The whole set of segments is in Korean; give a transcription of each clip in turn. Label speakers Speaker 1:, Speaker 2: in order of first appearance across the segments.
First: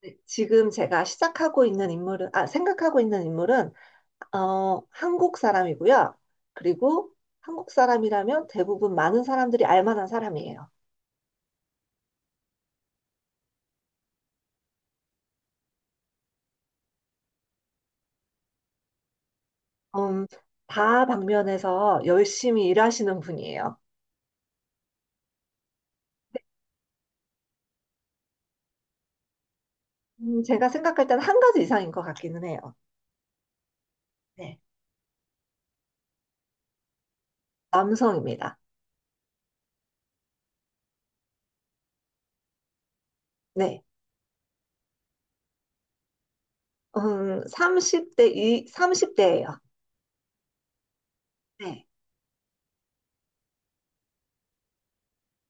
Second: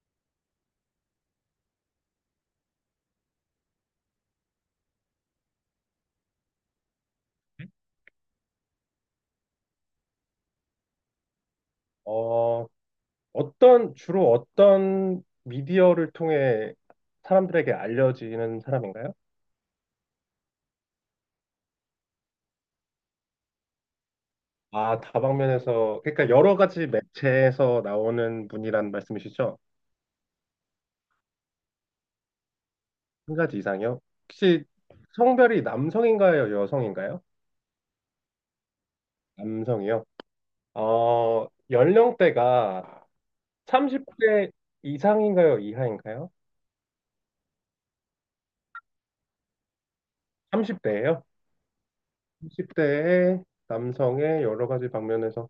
Speaker 1: 네, 지금 제가 시작하고 있는 인물은, 아, 생각하고 있는 인물은, 한국 사람이고요. 그리고 한국 사람이라면 대부분 많은 사람들이 알 만한 사람이에요.
Speaker 2: 어, 주로 어떤 미디어를 통해 사람들에게 알려지는 사람인가요?
Speaker 1: 음, 다 방면에서 열심히 일하시는 분이에요.
Speaker 2: 아, 다방면에서, 그러니까 여러 가지 매체에서 나오는 분이란 말씀이시죠?
Speaker 1: 제가 생각할 때는 한 가지 이상인 것 같기는 해요.
Speaker 2: 한 가지 이상이요?
Speaker 1: 네.
Speaker 2: 혹시 성별이 남성인가요, 여성인가요?
Speaker 1: 남성입니다.
Speaker 2: 남성이요? 연령대가
Speaker 1: 네.
Speaker 2: 30대 이상인가요, 이하인가요?
Speaker 1: 30대, 삼십 대예요.
Speaker 2: 30대예요?
Speaker 1: 네.
Speaker 2: 30대의 남성의 여러 가지 방면에서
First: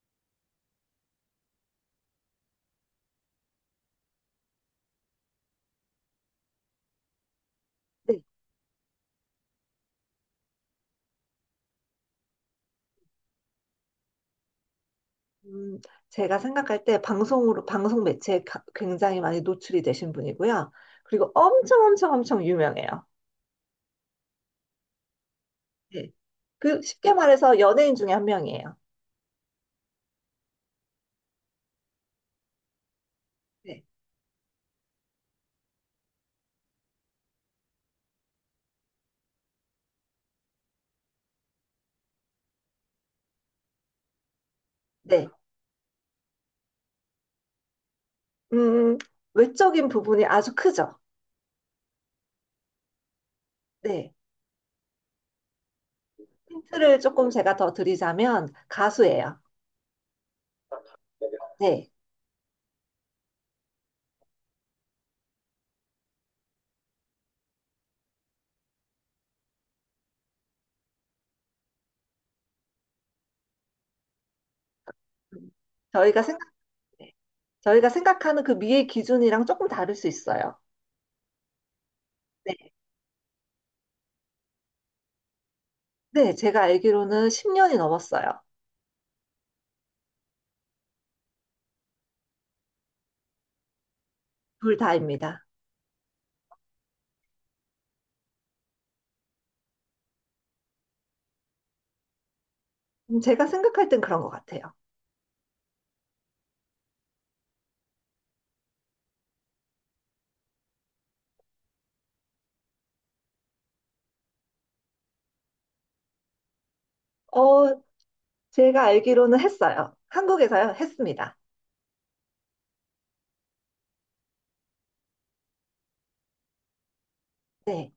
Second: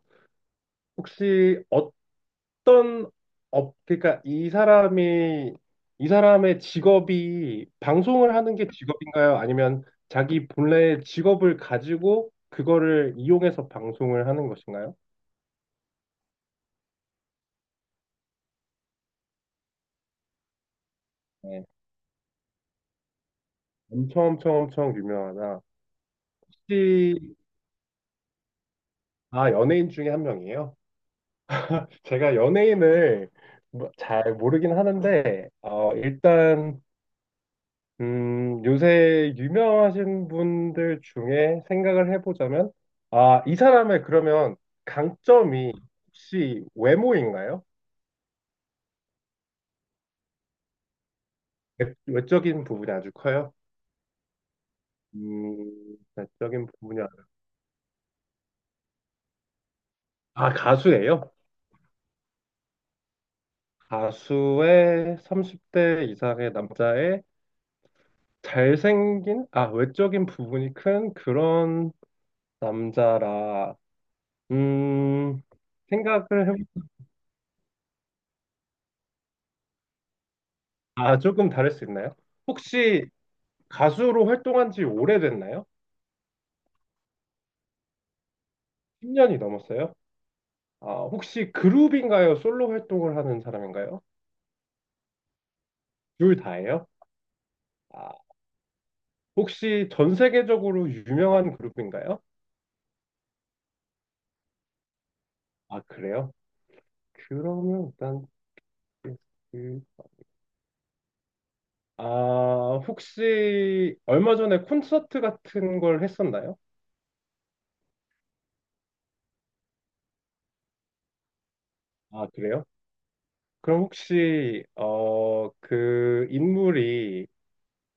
Speaker 2: 혹시 그러니까 이 사람의 직업이
Speaker 1: 네.
Speaker 2: 방송을 하는 게 직업인가요? 아니면 자기 본래의 직업을 가지고 그거를 이용해서 방송을 하는 것인가요?
Speaker 1: 음, 제가 생각할 때 방송으로, 방송 매체에 굉장히 많이 노출이 되신 분이고요. 그리고
Speaker 2: 네.
Speaker 1: 엄청 엄청 엄청 유명해요.
Speaker 2: 엄청 엄청 엄청 유명하다.
Speaker 1: 네. 그 쉽게
Speaker 2: 혹시,
Speaker 1: 말해서 연예인 중에 한 명이에요.
Speaker 2: 아, 연예인 중에 한 명이에요? 제가 연예인을
Speaker 1: 네.
Speaker 2: 잘 모르긴 하는데, 일단 요새 유명하신 분들 중에 생각을 해보자면, 아, 이 사람의 그러면
Speaker 1: 네.
Speaker 2: 강점이 혹시 외모인가요?
Speaker 1: 음, 외적인 부분이 아주 크죠.
Speaker 2: 외적인 부분이 아주 커요.
Speaker 1: 네.
Speaker 2: 외적인
Speaker 1: 힌트를
Speaker 2: 부분이 아주,
Speaker 1: 조금 제가 더 드리자면 가수예요.
Speaker 2: 아, 가수예요?
Speaker 1: 네.
Speaker 2: 가수의 30대 이상의 남자의 잘생긴, 아, 외적인 부분이 큰 그런 남자라, 음,
Speaker 1: 음, 저희가
Speaker 2: 생각을
Speaker 1: 생각,
Speaker 2: 해보,
Speaker 1: 네. 저희가 생각하는 그 미의 기준이랑 조금 다를 수 있어요.
Speaker 2: 아, 조금 다를 수 있나요?
Speaker 1: 네.
Speaker 2: 혹시 가수로 활동한 지 오래됐나요?
Speaker 1: 네. 제가 알기로는 10년이 넘었어요.
Speaker 2: 10년이 넘었어요? 아, 혹시 그룹인가요? 솔로 활동을 하는 사람인가요?
Speaker 1: 둘 다입니다.
Speaker 2: 둘 다예요? 아, 혹시 전 세계적으로 유명한 그룹인가요?
Speaker 1: 제가 생각할 땐 그런 것 같아요.
Speaker 2: 아, 그래요? 그러면 일단 그- 아, 혹시 얼마 전에 콘서트 같은 걸 했었나요?
Speaker 1: 어, 제가 알기로는 했어요. 한국에서요, 했습니다.
Speaker 2: 아, 그래요? 그럼 혹시 그 인물이
Speaker 1: 네.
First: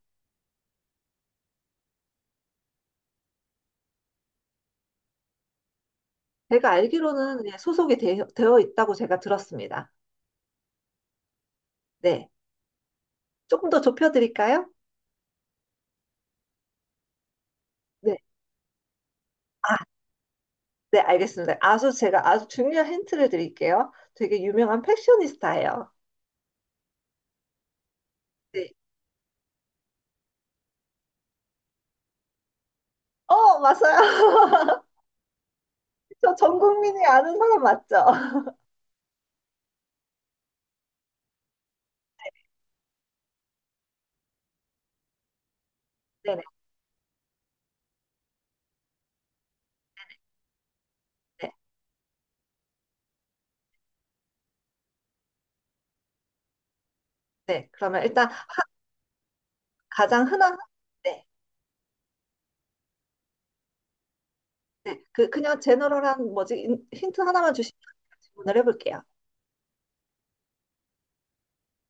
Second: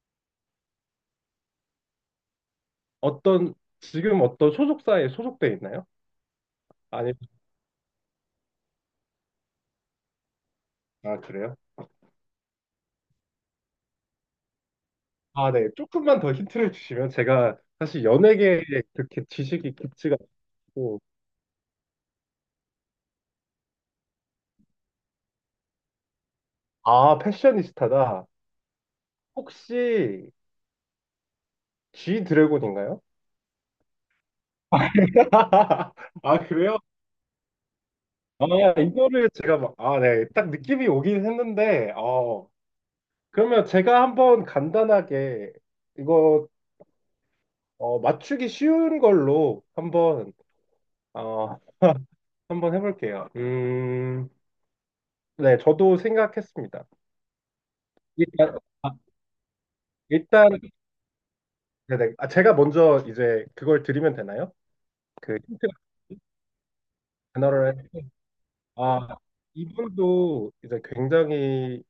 Speaker 2: 어떤 지금 어떤 소속사에 소속돼 있나요?
Speaker 1: 제가
Speaker 2: 아니,
Speaker 1: 알기로는 네, 소속이 되, 어 있다고 제가 들었습니다.
Speaker 2: 아, 그래요?
Speaker 1: 네. 조금 더 좁혀드릴까요?
Speaker 2: 아, 네. 조금만 더 힌트를 주시면 제가 사실
Speaker 1: 네.
Speaker 2: 연예계에 그렇게 지식이
Speaker 1: 아,
Speaker 2: 깊지가
Speaker 1: 네,
Speaker 2: 않고,
Speaker 1: 알겠습니다. 아주 제가 아주 중요한 힌트를 드릴게요. 되게 유명한 패셔니스타예요.
Speaker 2: 아, 패셔니스타다.
Speaker 1: 네.
Speaker 2: 혹시 G 드래곤인가요?
Speaker 1: 어, 맞아요.
Speaker 2: 아,
Speaker 1: 전
Speaker 2: 그래요?
Speaker 1: 국민이 아는 사람 맞죠?
Speaker 2: 아, 이거를 제가 막, 아, 네. 딱 느낌이 오긴 했는데, 그러면 제가 한번 간단하게
Speaker 1: 네네.
Speaker 2: 이거 맞추기 쉬운 걸로
Speaker 1: 네.
Speaker 2: 어, 한번 해볼게요. 네. 저도 생각했습니다.
Speaker 1: 네. 그러면 일단
Speaker 2: 일단, 아,
Speaker 1: 가장
Speaker 2: 일단
Speaker 1: 흔한, 네.
Speaker 2: 네네. 아, 제가 먼저 이제 그걸 드리면 되나요?
Speaker 1: 네.
Speaker 2: 그
Speaker 1: 그냥
Speaker 2: 힌트 제
Speaker 1: 제너럴한 뭐지, 힌트
Speaker 2: 너
Speaker 1: 하나만 주시면
Speaker 2: 를
Speaker 1: 질문을 해볼게요.
Speaker 2: 아 이분도 이제 굉장히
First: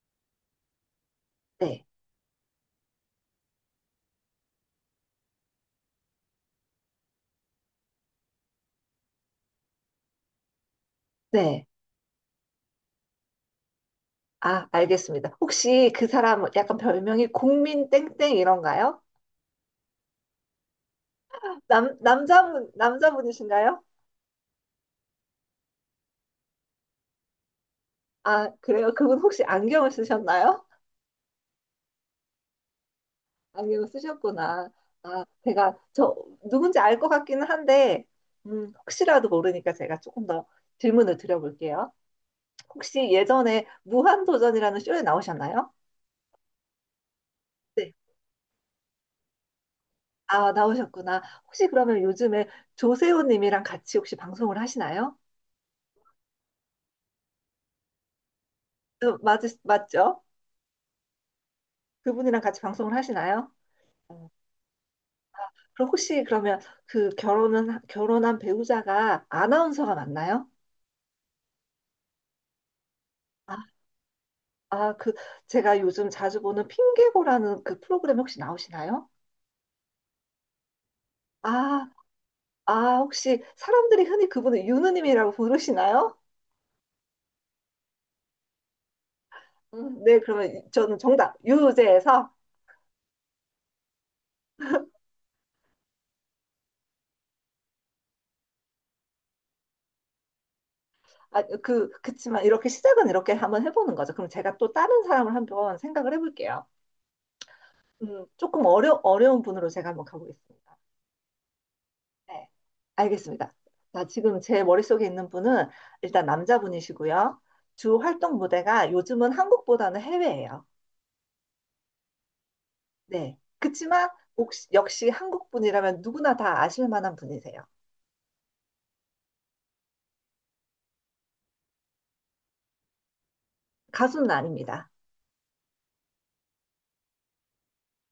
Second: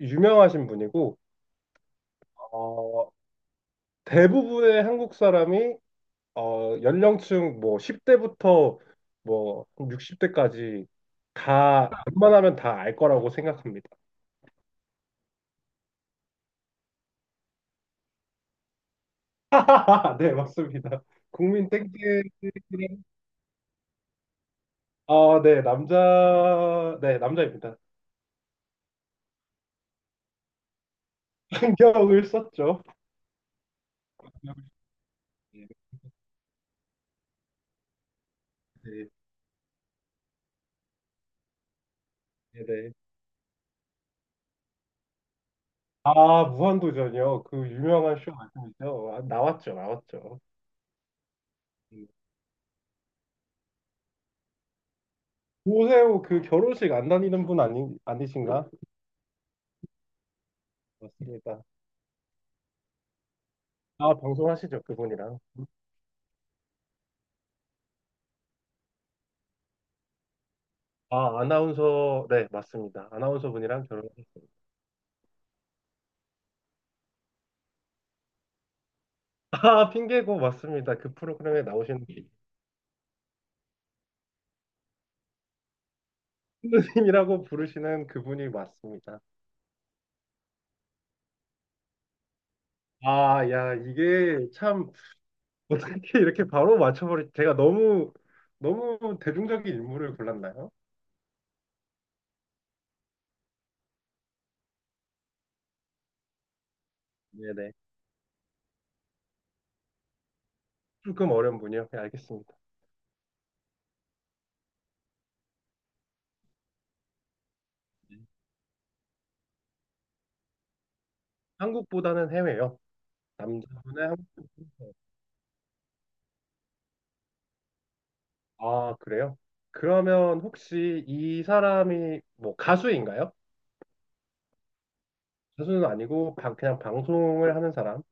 Speaker 2: 유명하신 분이고
Speaker 1: 네.
Speaker 2: 어, 대부분의 한국 사람이 연령층 뭐 10대부터 뭐 60대까지
Speaker 1: 네.
Speaker 2: 다 웬만하면 다 알 거라고 생각합니다.
Speaker 1: 아, 알겠습니다. 혹시 그 사람 약간 별명이 국민 땡땡 이런가요?
Speaker 2: 네, 맞습니다. 국민 땡땡이랑
Speaker 1: 남자분이신가요?
Speaker 2: 아, 네, 남자 네, 남자입니다.
Speaker 1: 아, 그래요? 그분 혹시 안경을 쓰셨나요?
Speaker 2: 안경을 썼죠.
Speaker 1: 안경을 쓰셨구나. 아, 제가 저 누군지 알 것 같기는 한데,
Speaker 2: 네.
Speaker 1: 혹시라도 모르니까 제가 조금 더 질문을 드려볼게요.
Speaker 2: 네네.
Speaker 1: 혹시 예전에 무한도전이라는 쇼에 나오셨나요?
Speaker 2: 아, 무한도전이요. 그
Speaker 1: 네.
Speaker 2: 유명한 쇼 말씀이죠. 아, 나왔죠, 나왔죠.
Speaker 1: 아, 나오셨구나. 혹시 그러면
Speaker 2: 음,
Speaker 1: 요즘에 조세호님이랑 같이 혹시 방송을 하시나요?
Speaker 2: 오세호 그 결혼식 안 다니는 분 아니, 아니신가?
Speaker 1: 어, 맞죠?
Speaker 2: 맞습니다.
Speaker 1: 그분이랑 같이 방송을 하시나요?
Speaker 2: 아,
Speaker 1: 어,
Speaker 2: 방송하시죠, 그분이랑.
Speaker 1: 그럼 혹시 그러면 그 결혼은 결혼한 배우자가 아나운서가 맞나요?
Speaker 2: 아, 아나운서, 네, 맞습니다. 아나운서
Speaker 1: 아,
Speaker 2: 분이랑 결혼하셨어요.
Speaker 1: 아, 그 제가 요즘 자주 보는 핑계고라는 그 프로그램 혹시 나오시나요?
Speaker 2: 아, 핑계고 맞습니다. 그 프로그램에
Speaker 1: 아,
Speaker 2: 나오시는
Speaker 1: 아, 혹시 사람들이 흔히 그분을 유느님이라고 부르시나요?
Speaker 2: 선생님이라고 부르시는 그분이 맞습니다.
Speaker 1: 네, 그러면 저는 정답 유재에서
Speaker 2: 아, 야, 이게 참 어떻게 이렇게 바로 제가 너무, 너무 대중적인 인물을 골랐나요?
Speaker 1: 아, 그치만 이렇게 시작은 이렇게 한번 해보는 거죠. 그럼 제가 또 다른 사람을 한번 생각을 해볼게요.
Speaker 2: 네네.
Speaker 1: 조금 어려운 분으로 제가 한번 가보겠습니다.
Speaker 2: 조금 어려운 분이요. 네,
Speaker 1: 네,
Speaker 2: 알겠습니다.
Speaker 1: 알겠습니다. 자, 지금 제 머릿속에 있는 분은 일단 남자분이시고요. 주 활동 무대가 요즘은 한국보다는 해외예요.
Speaker 2: 한국보다는 해외요.
Speaker 1: 네.
Speaker 2: 남자분은
Speaker 1: 그치만
Speaker 2: 한국보다는 해외.
Speaker 1: 역시 한국분이라면 누구나 다 아실 만한 분이세요.
Speaker 2: 아, 그래요? 그러면 혹시 이 사람이 뭐 가수인가요?
Speaker 1: 가수는 아닙니다.
Speaker 2: 가수는 아니고 그냥 방송을 하는 사람,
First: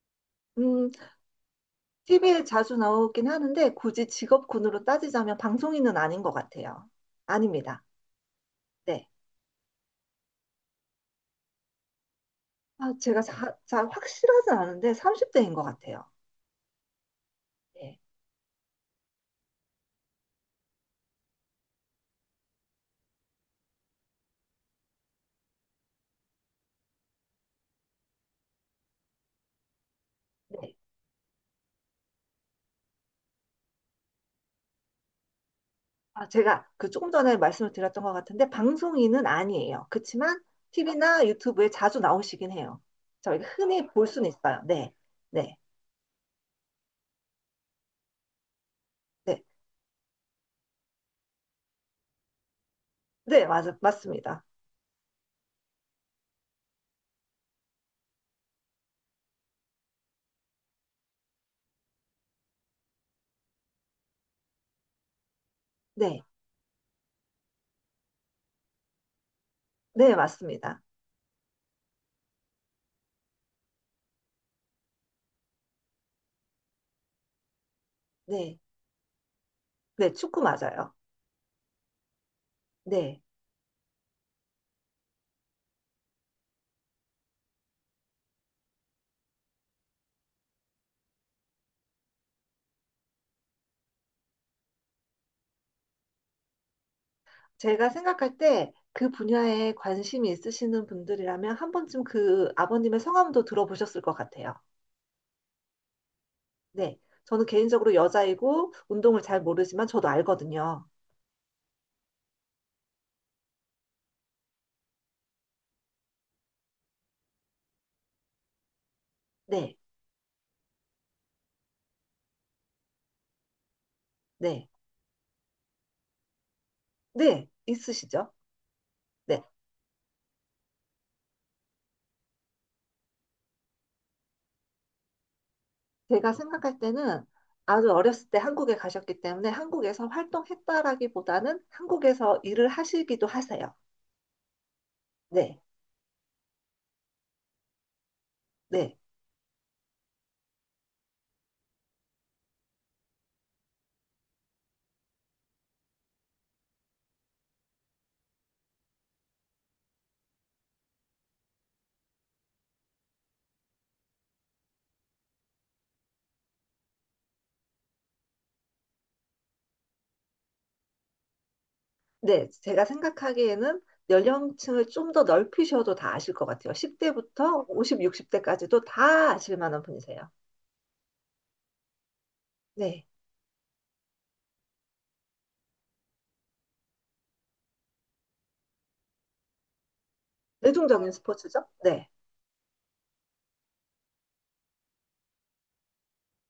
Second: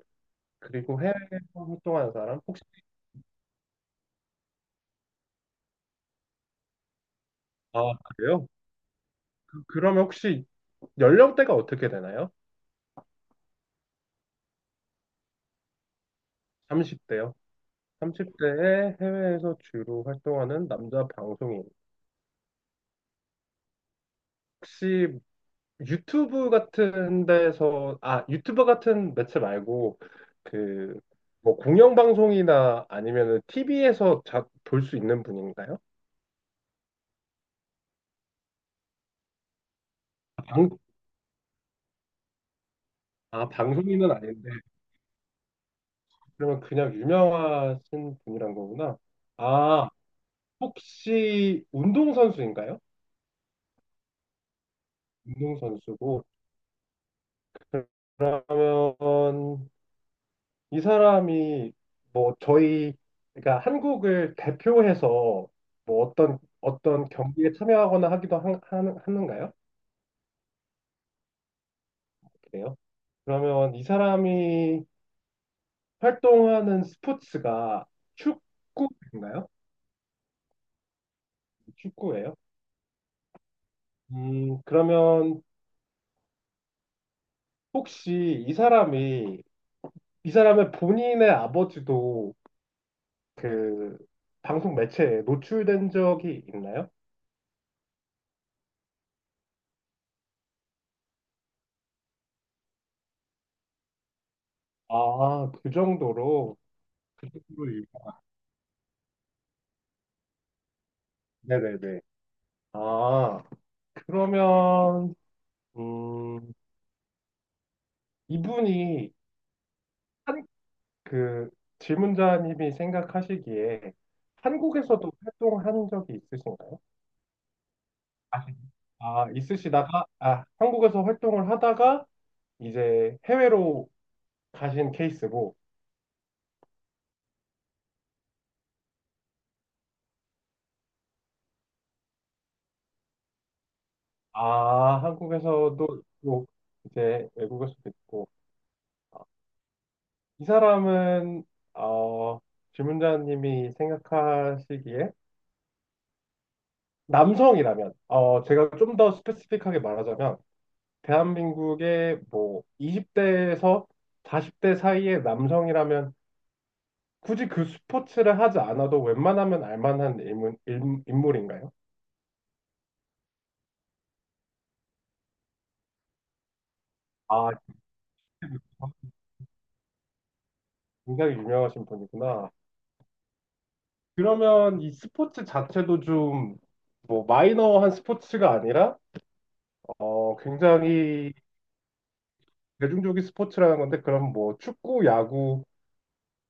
Speaker 1: 음,
Speaker 2: 그리고 해외에서 활동하는 사람.
Speaker 1: TV에
Speaker 2: 혹시
Speaker 1: 자주 나오긴 하는데 굳이 직업군으로 따지자면 방송인은 아닌 것 같아요. 아닙니다.
Speaker 2: 아, 그래요?
Speaker 1: 네.
Speaker 2: 그러면 혹시 연령대가 어떻게 되나요?
Speaker 1: 아, 제가 확실하진 않은데 30대인 것 같아요.
Speaker 2: 30대요.
Speaker 1: 네.
Speaker 2: 30대에 해외에서 주로 활동하는 남자 방송인. 혹시 유튜브 같은 데서, 아, 유튜버 같은 매체 말고,
Speaker 1: 네.
Speaker 2: 그, 뭐, 공영방송이나 아니면은 TV에서 볼 수 있는 분인가요?
Speaker 1: 아, 제가 그 조금 전에 말씀을 드렸던 것 같은데 방송인은 아니에요. 그렇지만
Speaker 2: 아, 방,
Speaker 1: TV나 유튜브에 자주 나오시긴 해요. 저희가
Speaker 2: 아,
Speaker 1: 흔히 볼
Speaker 2: 방송인은
Speaker 1: 수는
Speaker 2: 아닌데,
Speaker 1: 있어요. 네, 네,
Speaker 2: 그러면 그냥 유명하신 분이란 거구나.
Speaker 1: 네,
Speaker 2: 아, 혹시 운동선수인가요?
Speaker 1: 네, 맞습니다.
Speaker 2: 운동선수고, 그러면 이 사람이 뭐 저희 그러니까 한국을 대표해서 뭐
Speaker 1: 네,
Speaker 2: 어떤 경기에 참여하거나 하기도 하는가요?
Speaker 1: 네, 맞습니다.
Speaker 2: 그래요? 그러면 이 사람이 활동하는 스포츠가
Speaker 1: 네,
Speaker 2: 축구인가요?
Speaker 1: 네, 축구 맞아요.
Speaker 2: 축구예요?
Speaker 1: 네,
Speaker 2: 그러면 혹시 이 사람의 본인의 아버지도 그 방송 매체에 노출된 적이 있나요?
Speaker 1: 제가 생각할 때 그 분야에 관심이 있으시는 분들이라면 한 번쯤 그 아버님의 성함도 들어보셨을 것 같아요.
Speaker 2: 아,
Speaker 1: 네,
Speaker 2: 그
Speaker 1: 저는
Speaker 2: 정도로
Speaker 1: 개인적으로 여자이고 운동을 잘 모르지만 저도 알거든요.
Speaker 2: 네네네. 아, 그러면, 음, 이분이
Speaker 1: 네,
Speaker 2: 한, 그 질문자님이 생각하시기에
Speaker 1: 네,
Speaker 2: 한국에서도 활동한 적이 있으신가요?
Speaker 1: 네, 있으시죠?
Speaker 2: 아시- 아,
Speaker 1: 네.
Speaker 2: 있으시다가, 아, 한국에서 활동을 하다가 이제 해외로 가신 케이스고,
Speaker 1: 제가 생각할 때는 아주 어렸을 때 한국에 가셨기 때문에 한국에서 활동했다라기보다는 한국에서 일을 하시기도 하세요.
Speaker 2: 아,
Speaker 1: 네,
Speaker 2: 한국에서도 있고, 이제 외국에서도 있고,
Speaker 1: 네,
Speaker 2: 아, 이 사람은, 어, 질문자님이 생각하시기에 남성이라면, 제가 좀 더 스페시픽하게 말하자면, 대한민국의 뭐 20대에서 40대 사이의 남성이라면 굳이 그 스포츠를 하지 않아도 웬만하면 알만한 인물인가요?
Speaker 1: 네. 제가 생각하기에는 연령층을 좀 더 넓히셔도 다 아실 것 같아요.
Speaker 2: 아,
Speaker 1: 10대부터 50, 60대까지도 다 아실 만한 분이세요.
Speaker 2: 굉장히 유명하신 분이구나.
Speaker 1: 네.
Speaker 2: 그러면 이 스포츠 자체도 좀 뭐 마이너한 스포츠가 아니라
Speaker 1: 대중적인
Speaker 2: 굉장히
Speaker 1: 스포츠죠? 네,
Speaker 2: 대중적인 스포츠라는 건데, 그럼 뭐 축구, 야구,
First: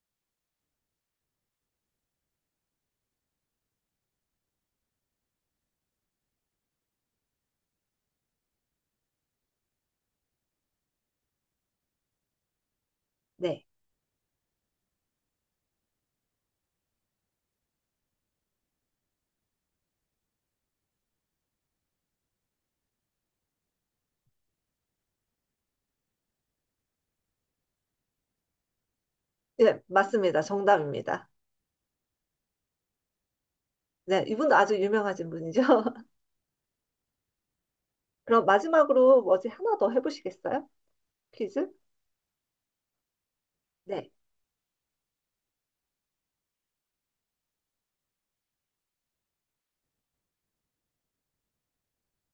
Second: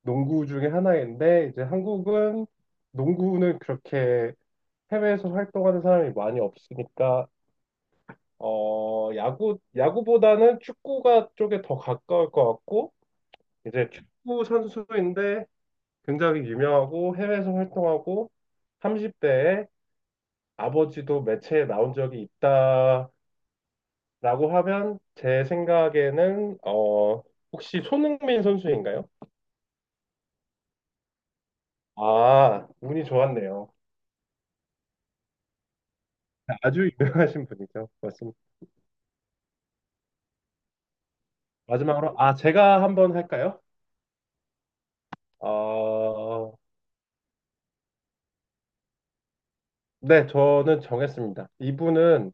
Speaker 2: 농구 중에 하나인데 이제 한국은 농구는 그렇게 해외에서 활동하는 사람이 많이 없으니까 야구보다는 축구가 쪽에 더 가까울 것 같고,
Speaker 1: 네.
Speaker 2: 이제 축구 선수인데 굉장히 유명하고 해외에서 활동하고 30대에 아버지도 매체에 나온 적이 있다라고 하면 제 생각에는 혹시 손흥민 선수인가요?
Speaker 1: 네, 맞습니다. 정답입니다.
Speaker 2: 아, 운이 좋았네요.
Speaker 1: 네, 이분도 아주 유명하신 분이죠.
Speaker 2: 아주 유명하신 분이죠.
Speaker 1: 그럼 마지막으로 뭐지 하나 더 해보시겠어요? 퀴즈?
Speaker 2: 마지막으로, 아, 제가 한번 할까요?
Speaker 1: 네,
Speaker 2: 어, 네, 저는 정했습니다. 이분은,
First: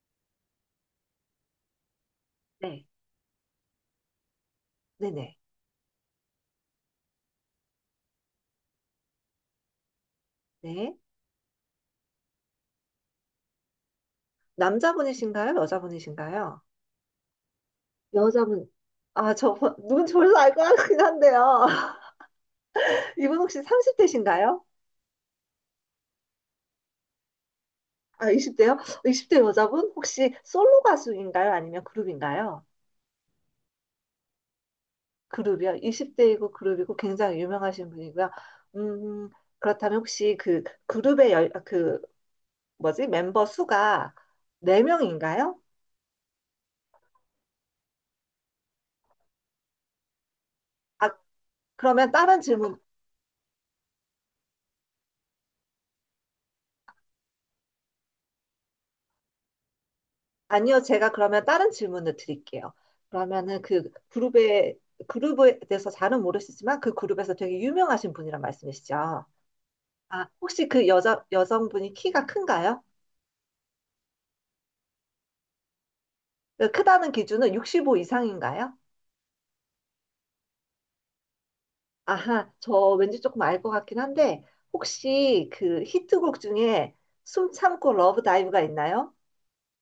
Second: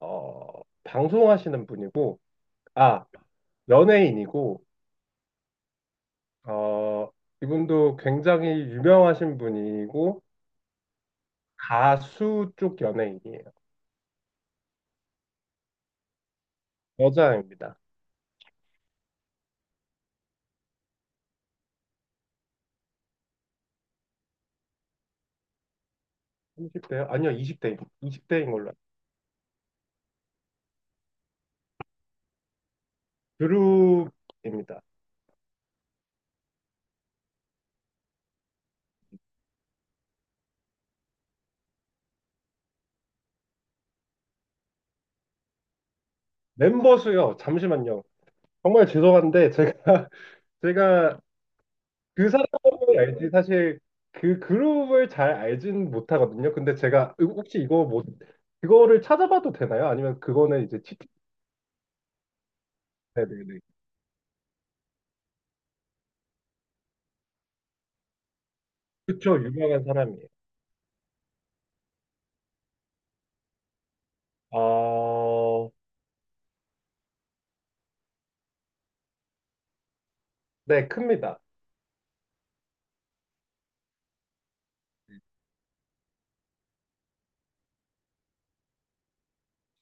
Speaker 2: 방송하시는 분이고,
Speaker 1: 네,
Speaker 2: 아, 연예인이고,
Speaker 1: 네네.
Speaker 2: 어, 이분도 굉장히 유명하신 분이고,
Speaker 1: 네.
Speaker 2: 가수 쪽 연예인이에요.
Speaker 1: 남자분이신가요? 여자분이신가요?
Speaker 2: 여자입니다.
Speaker 1: 여자분, 아, 저, 눈 졸라 알 것 같긴 한데요. 이분 혹시 30대신가요?
Speaker 2: 30대요? 아니요, 20대입니다.
Speaker 1: 아,
Speaker 2: 20대인 걸로.
Speaker 1: 20대요?
Speaker 2: 알고.
Speaker 1: 20대 여자분? 혹시 솔로 가수인가요? 아니면 그룹인가요?
Speaker 2: 그룹입니다.
Speaker 1: 그룹이요? 20대이고 그룹이고 굉장히 유명하신 분이고요. 음, 그렇다면 혹시 그 그룹의 열, 아, 그, 뭐지? 멤버 수가 4명인가요?
Speaker 2: 멤버 수요, 잠시만요. 정말 죄송한데, 제가,
Speaker 1: 아,
Speaker 2: 제가
Speaker 1: 그러면
Speaker 2: 그
Speaker 1: 다른 질문
Speaker 2: 사람을 알지 사실 그 그룹을 잘 알진 못하거든요. 근데 제가 혹시 이거 뭐 그거를 찾아봐도 되나요? 아니면 그거는
Speaker 1: 아니요,
Speaker 2: 이제 치킨
Speaker 1: 제가 그러면 다른 질문을 드릴게요.
Speaker 2: 네네네.
Speaker 1: 그러면은 그 그룹에 그룹에 대해서 잘은 모르시지만 그 그룹에서 되게 유명하신 분이란 말씀이시죠?
Speaker 2: 그쵸, 유명한 사람이에요.
Speaker 1: 아, 혹시 그 여자 여성분이 키가 큰가요?
Speaker 2: 어...
Speaker 1: 그 크다는 기준은 65 이상인가요?
Speaker 2: 네, 큽니다.
Speaker 1: 아하, 저 왠지 조금 알 것 같긴 한데 혹시 그 히트곡 중에 숨 참고 러브 다이브가 있나요?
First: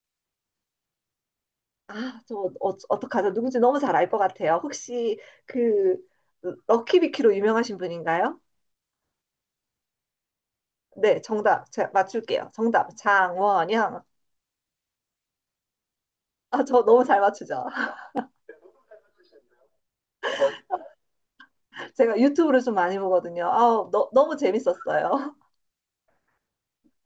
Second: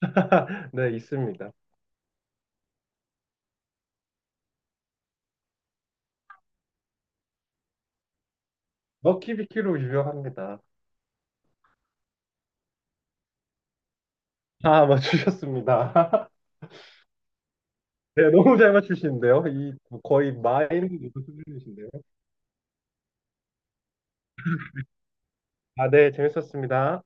Speaker 2: 네, 있습니다.
Speaker 1: 아, 저 어떡하죠? 누군지 너무 잘 알 것 같아요. 혹시 그 럭키비키로 유명하신 분인가요?
Speaker 2: 먹키비키로 유명합니다.
Speaker 1: 네, 정답. 제가 맞출게요. 정답. 장원영.
Speaker 2: 아, 맞추셨습니다.
Speaker 1: 아, 저 너무 잘 맞추죠?
Speaker 2: 네, 너무 잘 맞추시는데요. 이 거의 마인 수준이신데요.
Speaker 1: 제가 유튜브를 좀 많이 보거든요. 아, 너무 재밌었어요.
Speaker 2: 아, 네, 재밌었습니다.